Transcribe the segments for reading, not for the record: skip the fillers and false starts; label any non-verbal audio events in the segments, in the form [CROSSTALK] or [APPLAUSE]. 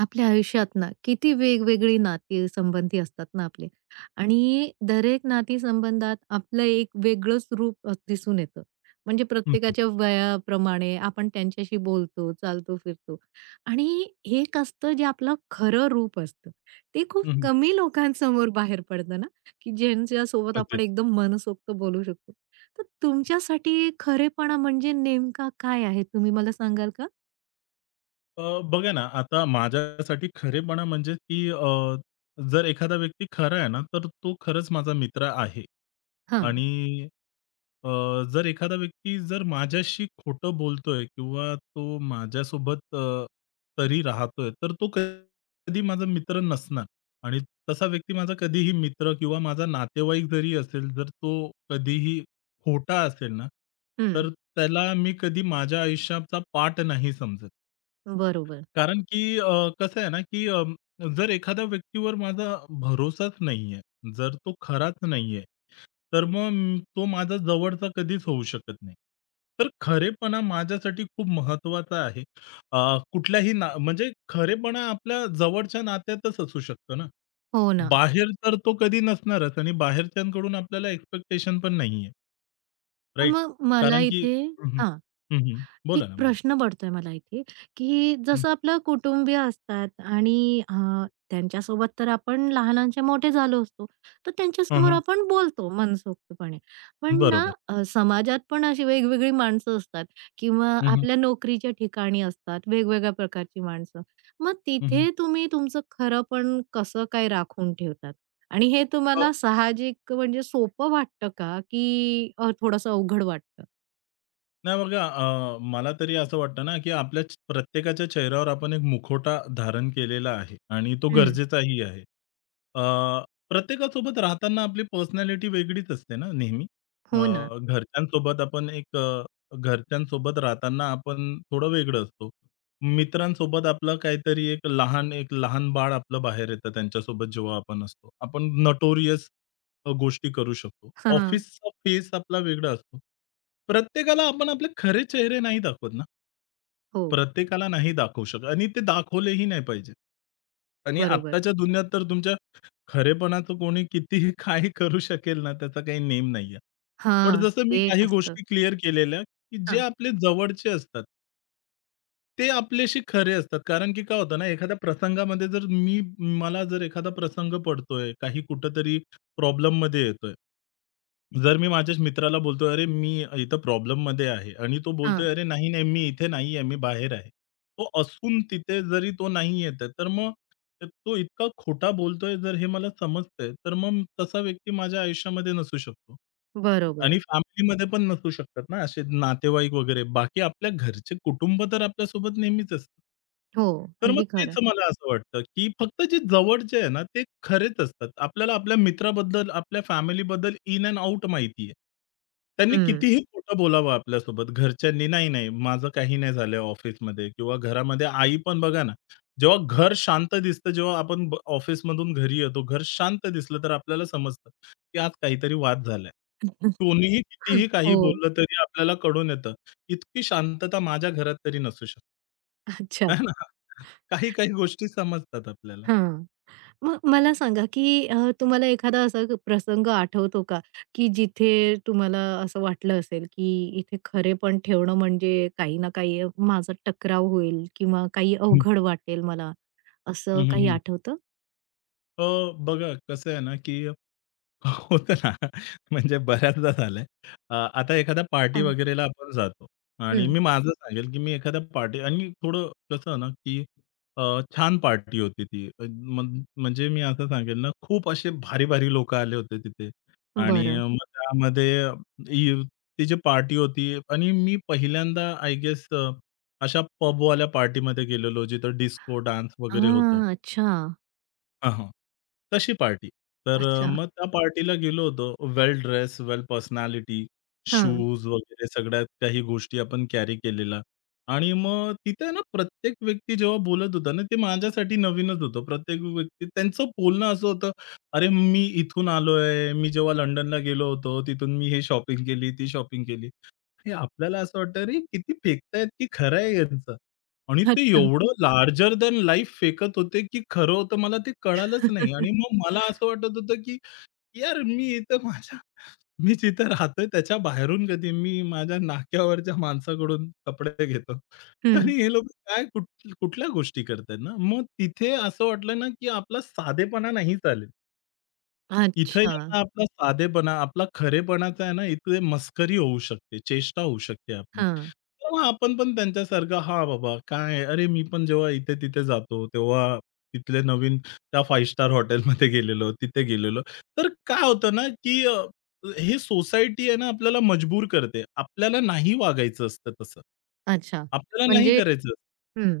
आपल्या आयुष्यात ना किती वेगवेगळी नाती संबंधी असतात ना आपले. आणि दरेक नाती संबंधात आपलं एक वेगळंच रूप दिसून येतं. म्हणजे हं, हं. प्रत्येकाच्या वयाप्रमाणे आपण त्यांच्याशी बोलतो, चालतो, फिरतो. आणि एक असतं जे आपलं खरं रूप असतं. ते खूप हं, हं. कमी लोकांसमोर बाहेर पडतं ना, की ज्यांच्यासोबत आपण अगदीच. एकदम मनसोक्त बोलू शकतो. तर तुमच्यासाठी खरेपणा म्हणजे नेमका काय आहे? तुम्ही मला सांगाल का? अ, बघा ना, आता माझ्यासाठी खरेपणा म्हणजे की जर एखादा व्यक्ती खरा आहे ना, तर तो खरंच माझा मित्र आहे. हां. आणि अ, जर एखादा व्यक्ती जर माझ्याशी खोटं बोलतोय किंवा तो माझ्यासोबत तरी राहतोय, तर तो कधी माझा मित्र नसणार. आणि तसा व्यक्ती माझा कधीही मित्र किंवा माझा नातेवाईक जरी असेल, जर तो कधीही खोटा असेल ना, हं. तर त्याला मी कधी माझ्या आयुष्याचा पार्ट नाही समजत. बरोबर. कारण की कसं आहे ना, की जर एखाद्या व्यक्तीवर माझा भरोसाच नाहीये, जर तो खराच नाहीये, तर मग तो माझा जवळचा कधीच होऊ शकत नाही. तर खरेपणा माझ्यासाठी खूप महत्त्वाचा आहे. कुठल्याही ना म्हणजे खरेपणा आपल्या जवळच्या नात्यातच असू शकतो ना. हो ना. बाहेर तर तो कधी नसणारच आणि बाहेरच्यांकडून आपल्याला एक्स्पेक्टेशन पण नाहीये, पण राइट? मग मला कारण की इथे, हं, हं. हां, बोला एक ना, बोला. प्रश्न पडतोय मला इथे, की हं. जसं आपलं कुटुंबीय असतात आणि त्यांच्यासोबत तर आपण लहानाचे मोठे झालो असतो, तर त्यांच्यासमोर हां, आपण बोलतो मनसोक्तपणे. पण ना, बरोबर. समाजात पण अशी वेगवेगळी माणसं असतात किंवा हं, हं. आपल्या नोकरीच्या ठिकाणी असतात वेगवेगळ्या प्रकारची माणसं. मग तिथे तुम्ही तुमचं खरंपण कसं काय राखून ठेवतात? आणि हे तुम्हाला साहजिक म्हणजे सोपं वाटतं का, की अवघड वाटतं? नाही बघा मला तरी असं वाटतं ना, की आपल्या प्रत्येकाच्या चेहऱ्यावर आपण एक मुखवटा धारण केलेला आहे आणि तो हं. गरजेचाही आहे. अ, प्रत्येकासोबत राहताना आपली पर्सनॅलिटी वेगळीच असते ना नेहमी. अ, हो ना. घरच्यांसोबत आपण एक अ, घरच्यांसोबत राहताना आपण थोडं वेगळं असतो. मित्रांसोबत आपलं काहीतरी एक लहान बाळ आपलं बाहेर येतं त्यांच्यासोबत जेव्हा आपण असतो. आपण नटोरियस गोष्टी करू शकतो. हां, हां. ऑफिसचा फेस आपला वेगळा असतो. प्रत्येकाला आपण आपले खरे चेहरे नाही दाखवत ना. हो, प्रत्येकाला नाही दाखवू शकत आणि ते दाखवलेही नाही पाहिजे. आणि बरोबर. आत्ताच्या दुनियात तर तुमच्या खरेपणाचं कोणी कितीही [LAUGHS] काही करू शकेल ना, त्याचा काही नेम नाहीये. पण हां, जसं मी ते एक काही असतं. गोष्टी क्लिअर केलेल्या, की जे हां, आपले जवळचे असतात, ते आपल्याशी खरे असतात. कारण की काय होतं ना, एखाद्या प्रसंगामध्ये जर मी मला जर एखादा प्रसंग पडतोय, काही कुठेतरी प्रॉब्लेममध्ये येतोय. जर मी माझ्याच मित्राला बोलतोय, "अरे, मी इथं प्रॉब्लेममध्ये आहे" आणि तो हां. बोलतोय, "अरे, नाही, नाही, मी इथे नाही आहे, मी बाहेर आहे." तो असून तिथे जरी तो नाही येत आहे, तर मग तो इतका खोटा बोलतोय, जर हे मला समजतंय, तर मग तसा व्यक्ती माझ्या आयुष्यामध्ये नसू शकतो. बरोबर. आणि फॅमिलीमध्ये पण नसू शकतात ना, असे नातेवाईक वगैरे. बाकी आपल्या घरचे कुटुंब तर आपल्यासोबत नेहमीच असतं. हो, तर मग अगदी तेच खरं. मला असं वाटतं, की फक्त जे जवळचे आहे ना, ते खरेच असतात. आपल्याला आपल्या मित्राबद्दल, आपल्या फॅमिलीबद्दल इन एंड आउट माहिती आहे. त्यांनी हं. कितीही खोटं बोलावं आपल्यासोबत घरच्यांनी, "नाही, नाही, माझं काही नाही झालंय ऑफिसमध्ये" किंवा घरामध्ये आई पण बघा ना, जेव्हा घर शांत दिसतं, जेव्हा आपण ऑफिसमधून घरी येतो, घर शांत दिसलं तर आपल्याला समजतं, की आज काहीतरी वाद झालाय. कोणीही कितीही काही हो. बोललं तरी आपल्याला कळून येतं. इतकी शांतता माझ्या घरात तरी नसू शकते. अच्छा. आहे ना? काही काही गोष्टी समजतात आपल्याला. हां. मग मला सांगा, की तुम्हाला एखादा असा प्रसंग आठवतो का, की जिथे तुम्हाला असं वाटलं असेल, की इथे खरेपण ठेवणं म्हणजे काही ना काही माझा टकराव होईल किंवा काही हं, अवघड वाटेल मला, हं, असं हं, काही हं. आठवतं? अ, बघा कसं आहे ना, की होतं ना. म्हणजे बऱ्याचदा झालंय. आता एखाद्या पार्टी हां. वगैरेला आपण जातो आणि हं. मी माझं सांगेल, की मी एखाद्या पार्टी आणि थोडं कसं ना, की अ, छान पार्टी होती ती. म्हणजे मी असं सांगेल ना, खूप असे भारी-भारी लोकं आले होते तिथे आणि बरं. मग त्यामध्ये ई ती जी पार्टी होती आणि मी पहिल्यांदा आय गेस अशा पबवाल्या पार्टीमध्ये गेलेलो, जिथं डिस्को डान्स वगैरे होतो. हां, अच्छा. हां, हां. तशी पार्टी. तर अच्छा. मग त्या पार्टीला गेलो होतो. वेल ड्रेस, वेल पर्सनॅलिटी, हां. शूज वगैरे सगळ्यात काही गोष्टी आपण कॅरी केलेल्या आणि मग तिथे ना प्रत्येक व्यक्ती जेव्हा बोलत होता ना, ते माझ्यासाठी नवीनच होतं. प्रत्येक व्यक्ती त्यांचं बोलणं असं होतं, "अरे, मी इथून आलोय. मी जेव्हा लंडनला गेलो होतो, तिथून मी हे शॉपिंग केली, ती शॉपिंग केली." ते आपल्याला असं वाटतं, "अरे, किती फेकतायत की खरं आहे यांचं." आणि ते हो अच्छा. एवढं लार्जर दॅन लाईफ फेकत होते, की खरं होतं मला ते कळालंच नाही. आणि [LAUGHS] मग मला असं वाटत होतं, की यार मी इथं माझ्या मी जिथं राहतोय त्याच्या बाहेरून कधी मी माझ्या नाक्यावरच्या माणसाकडून कपडे घेतो. हं. आणि हे लोकं काय कुठल्या गोष्टी करतायत ना. मग तिथे असं वाटलं ना, की आपला साधेपणा नाही चालेल. इथं अच्छा. यांना आपला साधेपणा, आपला खरेपणाचा आहे ना, इथे मस्करी होऊ शकते, चेष्टा होऊ शकते आपली. हां. तेव्हा आपण पण त्यांच्यासारखं, "हां, बाबा काय आहे? अरे, मी पण जेव्हा इथे-तिथे जातो, तेव्हा तिथले नवीन त्या 5 स्टार हॉटेलमध्ये गेलेलो, तिथे गेलेलो." तर काय होतं ना, की हे सोसायटी आहे ना, आपल्याला मजबूर करते. आपल्याला नाही वागायचं असतं तसं. अच्छा. आपल्याला नाही म्हणजे, करायचं. हं,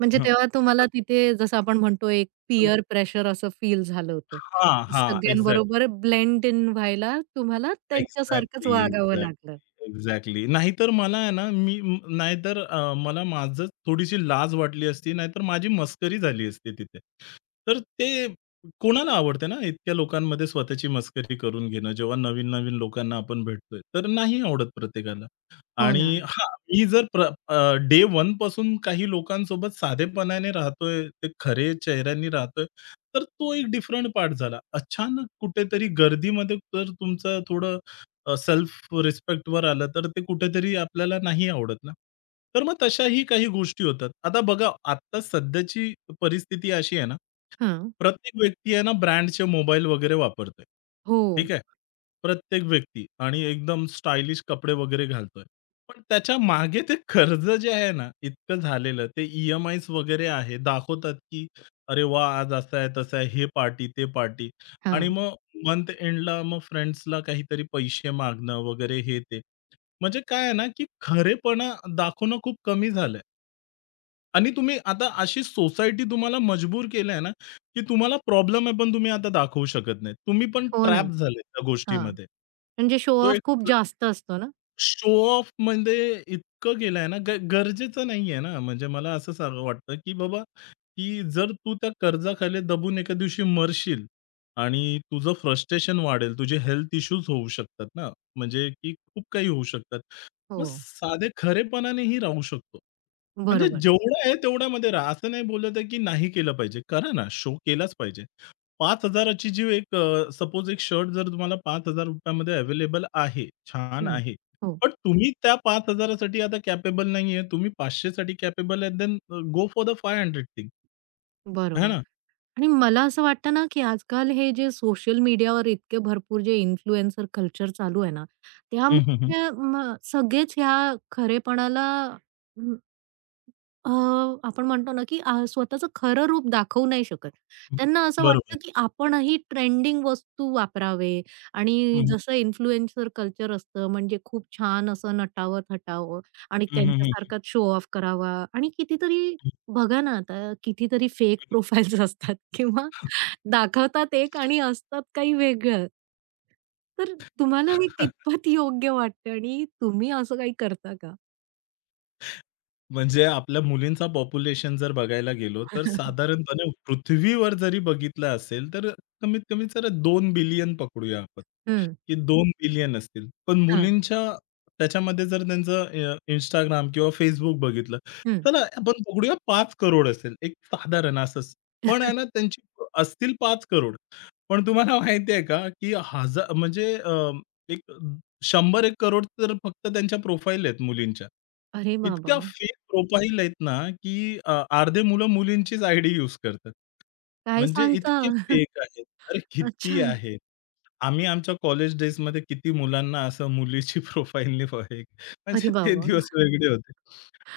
म्हणजे हां. तेव्हा तुम्हाला तर तिथे जसं आपण म्हणतो एक पीअर प्रेशर असं फील झालं होतं. हां, की हां. सगळ्यांबरोबर ब्लेंड इन व्हायला तुम्हाला त्यांच्यासारखंच एक्झॅक्टली, वागावं लागलं. Exactly, exactly. नाहीतर मला आहे ना, नाहीतर मला माझंच थोडीशी लाज वाटली असती, नाहीतर माझी मस्करी झाली असती तिथे. तर ते कोणाला आवडते ना, इतक्या लोकांमध्ये स्वतःची मस्करी करून घेणं, जेव्हा नवीन-नवीन लोकांना आपण भेटतोय, तर नाही आवडत प्रत्येकाला. हो ना. आणि हां, मी जर डे 1 पासून काही लोकांसोबत साधेपणाने राहतोय, ते खरे चेहऱ्यांनी राहतोय, तर तो एक डिफरंट पार्ट झाला. अचानक कुठेतरी गर्दीमध्ये तर तुमचं थोडं सेल्फ रिस्पेक्टवर आलं, तर ते कुठेतरी आपल्याला नाही आवडत ना. तर मग तशाही काही गोष्टी होतात. आता बघा, आता सध्याची परिस्थिती अशी आहे ना, हां. प्रत्येक व्यक्ती आहे ना, ब्रँडचे मोबाईल वगैरे वापरतोय. हो. ठीक आहे. प्रत्येक व्यक्ती आणि एकदम स्टायलिश कपडे वगैरे घालतोय. पण त्याच्या मागे ते कर्ज जे आहे ना, इतकं झालेलं. ते ई-एम-आयज वगैरे आहे. दाखवतात, की "अरे वा आज असं आहे, तसं आहे, हे पार्टी, ते पार्टी" आणि हां. मग मंथ एंडला मग फ्रेंड्सला काहीतरी पैसे मागणं वगैरे हे ते. म्हणजे काय आहे ना, की खरेपणा दाखवणं खूप कमी झालंय. आणि तुम्ही आता अशी सोसायटी तुम्हाला मजबूर केलंय ना, की तुम्हाला प्रॉब्लेम आहे, पण तुम्ही आता दाखवू शकत नाही. तुम्ही पण हो ना. ट्रॅप झाले त्या हां. गोष्टीमध्ये. म्हणजे शो तो ऑफ एक खूप जास्त असतो ना. शो ऑफ म्हणजे इतकं गेलाय ना, गरजेचं नाहीये ना. म्हणजे मला असं वाटतं, की बाबा, की जर तू त्या कर्जाखाली दबून एका दिवशी मरशील आणि तुझं फ्रस्ट्रेशन वाढेल, तुझे हेल्थ इश्यूज होऊ शकतात ना, म्हणजे की खूप काही होऊ शकतात. हो. मग साधे खरेपणानेही राहू शकतो. म्हणजे बरोबर. जेवढं आहे तेवढ्यामध्ये राहा. असं नाही बोलत आहे, की नाही केलं पाहिजे. करा ना, शो केलाच पाहिजे. 5,000 ची जी एक सपोज एक शर्ट जर तुम्हाला ₹5,000 मध्ये अवेलेबल आहे, छान हं. आहे. हो. पण तुम्ही त्या 5,000 साठी आता कॅपेबल नाहीये. तुम्ही 500 साठी कॅपेबल आहे, then go for the 500 thing, है बरोबर. ना? आणि मला असं वाटतं ना, की आजकाल हे जे सोशल मीडियावर इतके भरपूर जे इन्फ्लुएन्सर कल्चर चालू आहे ना, हं, हं, हं. त्यामुळे सगळेच ह्या खरेपणाला, अ, आपण म्हणतो ना, की स्वतःचं खरं रूप दाखवू नाही शकत. त्यांना असं बरोबर. वाटतं, की आपणही ट्रेंडिंग वस्तू वापरावे हं, आणि हं. जसं इन्फ्लुएन्सर कल्चर असतं, म्हणजे खूप छान असं नटावं-थटावं आणि हं, हं, हं. त्यांच्यासारखाच शो ऑफ करावा आणि कितीतरी, बघा ना, आता कितीतरी फेक प्रोफाइल्स [LAUGHS] असतात किंवा दाखवतात एक आणि असतात काही वेगळं. तर तुम्हाला हे कितपत योग्य वाटतं आणि तुम्ही असं काही करता का? म्हणजे आपल्या मुलींचा पॉप्युलेशन जर बघायला गेलो, तर [LAUGHS] साधारणपणे पृथ्वीवर जरी बघितलं असेल, तर कमीत कमी जरा 2 बिलियन पकडूया आपण. हं, की 2 बिलियन असतील. पण हां, मुलींच्या त्याच्यामध्ये जर त्यांचं इंस्टाग्राम Instagram किंवा Facebook बघितलं, हं. चला आपण पकडूया 5 करोड असेल, एक साधारण असंच. पण आहे ना त्यांची असतील 5 करोड. पण तुम्हाला माहिती आहे का, की हजार म्हणजे एक 100-1 करोड तर फक्त त्यांच्या प्रोफाइल आहेत मुलींच्या. अरे बाबा! इतक्या फेक प्रोफाइल आहेत ना, की अर्धे मुलं मुलींचीच आयडी यूज करतात. काय म्हणजे सांगता? इतके [LAUGHS] फेक आहेत. अरे किती अच्छा. आहेत. आम्ही आमच्या कॉलेज डेजमध्ये किती मुलांना असं मुलीची [LAUGHS] प्रोफाईलनी हे अरे म्हणजे ते बाबा! दिवस वेगळे होते.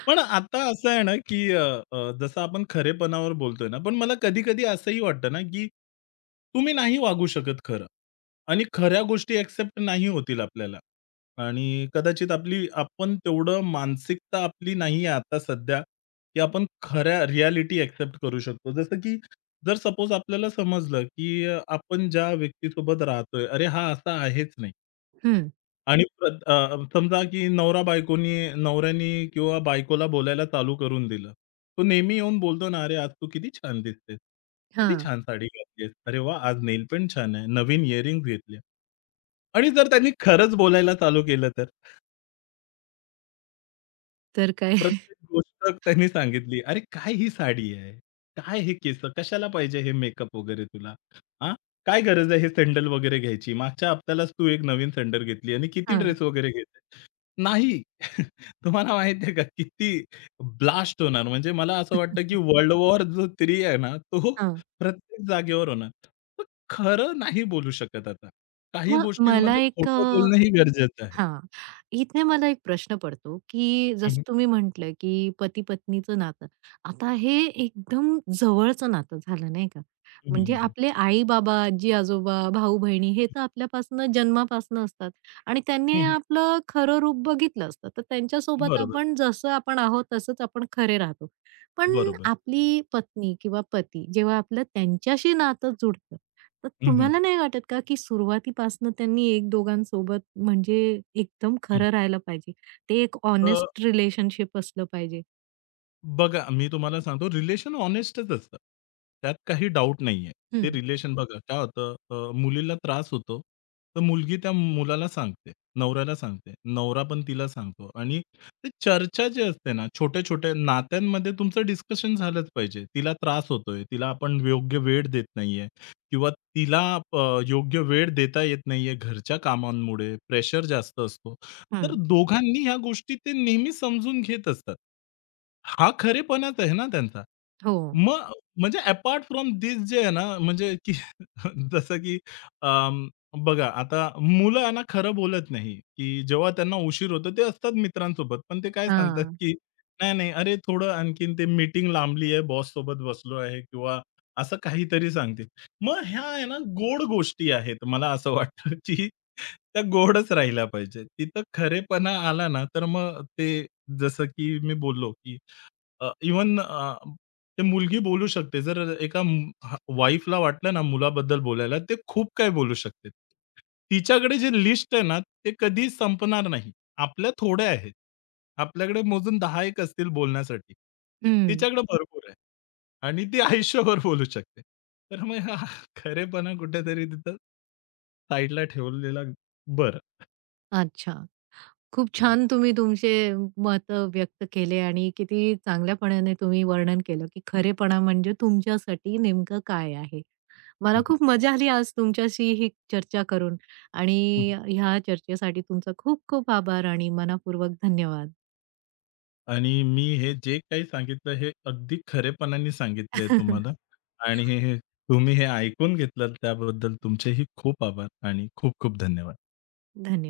पण आता असं आहे ना, की अ, अ, जसं आपण खरेपणावर बोलतोय ना, पण मला कधी-कधी असंही वाटतं ना, की तुम्ही नाही वागू शकत खरं आणि खऱ्या गोष्टी एक्सेप्ट नाही होतील आपल्याला आणि कदाचित आपली आपण तेवढं मानसिकता आपली नाही आहे आता सध्या, की आपण खऱ्या रिॲलिटी एक्सेप्ट करू शकतो. जसं की जर सपोज आपल्याला समजलं, की आपण ज्या व्यक्तीसोबत राहतोय, अरे हा असा आहेच नाही हं. आणि समजा की नवरा बायकोनी नवऱ्यानी किंवा बायकोला बोलायला चालू करून दिलं. तो नेहमी येऊन बोलतो ना, "अरे आज तू किती छान दिसते, किती हां. छान साडी घातलीयेस. अरे वाह! आज नेलपेंट छान आहे. नवीन इयरिंग्ज घेतले." आणि जर त्यांनी खरंच बोलायला चालू केलं तर? तर काय? प्रत्येक [LAUGHS] गोष्ट त्यांनी सांगितली. "अरे, काय ही साडी आहे? काय हे केसं? कशाला पाहिजे हे मेकअप वगैरे तुला? हां, काय गरज आहे हे सॅडल वगैरे घ्यायची? मागच्या हप्त्यालाच तू एक नवीन सॅडल घेतली आणि किती हां. ड्रेस वगैरे घेते." नाही. [LAUGHS] तुम्हाला माहिती आहे का किती ब्लास्ट होणार. म्हणजे मला असं वाटतं की वर्ल्ड वॉर जो 3 आहे ना, तो हां. प्रत्येक जागेवर होणार. तर खरं नाही बोलू शकत आता. काही मग मला गोष्टींमध्ये एक, खोटं बोलणंही गरजेचं आहे. हां, इथे मला एक प्रश्न पडतो, की हं, हं. जसं तुम्ही म्हटलं, की पती-पत्नीचं नातं. आता हे एकदम जवळचं नातं झालं नाही का? हं, म्हणजे हं, हं. आपले आई-बाबा, आजी-आजोबा, भाऊ-बहिणी हे तर आपल्यापासनं जन्मापासनं असतात आणि त्यांनी आपलं खरं रूप बघितलं असतं. तर त्यांच्यासोबत बरोबर, आपण जसं आपण आहोत तसंच आपण खरे राहतो. पण बरोबर. आपली पत्नी किंवा पती जेव्हा आपलं त्यांच्याशी नातं जुडतं, तर हं, हं. तुम्हाला नाही वाटत का, की सुरुवातीपासनं त्यांनी एक दोघांसोबत म्हणजे एकदम हं. खरं राहायला पाहिजे. ते एक अ, हॉनेस्ट रिलेशनशिप असलं पाहिजे? बघा मी तुम्हाला सांगतो रिलेशन हॉनेस्टच असतं. त्यात काही डाउट नाहीये. ते हं, रिलेशन बघा काय होतं मुलीला त्रास होतो. तर मुलगी त्या मुलाला सांगते, नवऱ्याला सांगते. नवरा पण तिला सांगतो आणि ते चर्चा जी असते ना, छोट्या-छोट्या नात्यांमध्ये तुमचं डिस्कशन झालंच पाहिजे. तिला त्रास होतोय, तिला आपण योग्य वेळ देत नाहीये किंवा तिला योग्य वेळ देता येत नाहीये घरच्या कामांमुळे, प्रेशर जास्त असतो. तर हं. दोघांनी ह्या गोष्टी ते नेहमी समजून घेत असतात. हा खरेपणाच आहे ना त्यांचा. हो. मग म्हणजे अपार्ट फ्रॉम दिस जे आहे ना, म्हणजे की [LAUGHS] जसं की अं, बघा आता मुलं आहे ना खरं बोलत नाही, की जेव्हा त्यांना उशीर होतो ते असतात मित्रांसोबत. पण ते काय सांगतात, हां. की नाही, नाही, "अरे थोडं आणखीन ते मीटिंग लांबली आहे, बॉससोबत बसलो आहे" किंवा असं काहीतरी सांगतील. मग ह्या आहे ना, गोड गोष्टी आहेत. मला असं वाटतं, की त्या गोडच राहिल्या पाहिजेत. तिथं खरेपणा आला ना, तर मग ते जसं की मी बोललो, की इवन ते मुलगी बोलू शकते. जर एका वाईफला वाटलं ना मुलाबद्दल बोलायला, ते खूप काय बोलू शकते. तिच्याकडे जे लिस्ट आहे ना, ते कधी संपणार नाही. आपल्या थोड्या आहेत. आपल्याकडे मोजून 10-1 असतील बोलण्यासाठी. हं. तिच्याकडे भरपूर आहे. आणि ती आयुष्यभर बोलू शकते. तर मग हा खरेपणा कुठेतरी तिथं साइडला ठेवलेला बरं. अच्छा. खूप हं, छान तुम्ही तुमचे मतं व्यक्त केले आणि किती चांगल्यापणाने तुम्ही वर्णन केलं, की खरेपणा म्हणजे तुमच्यासाठी नेमकं काय आहे. मला खूप मजा आली आज तुमच्याशी ही चर्चा करून आणि ह्या चर्चेसाठी तुमचा खूप खूप आभार आणि मनःपूर्वक धन्यवाद. आणि मी हे जे काही सांगितलं हे अगदी खरेपणाने सांगितलंय तुम्हाला [LAUGHS] आणि हे हे तुम्ही हे ऐकून घेतलात त्याबद्दल तुमचेही खूप आभार आणि खूप खूप धन्यवाद. धन्यवाद.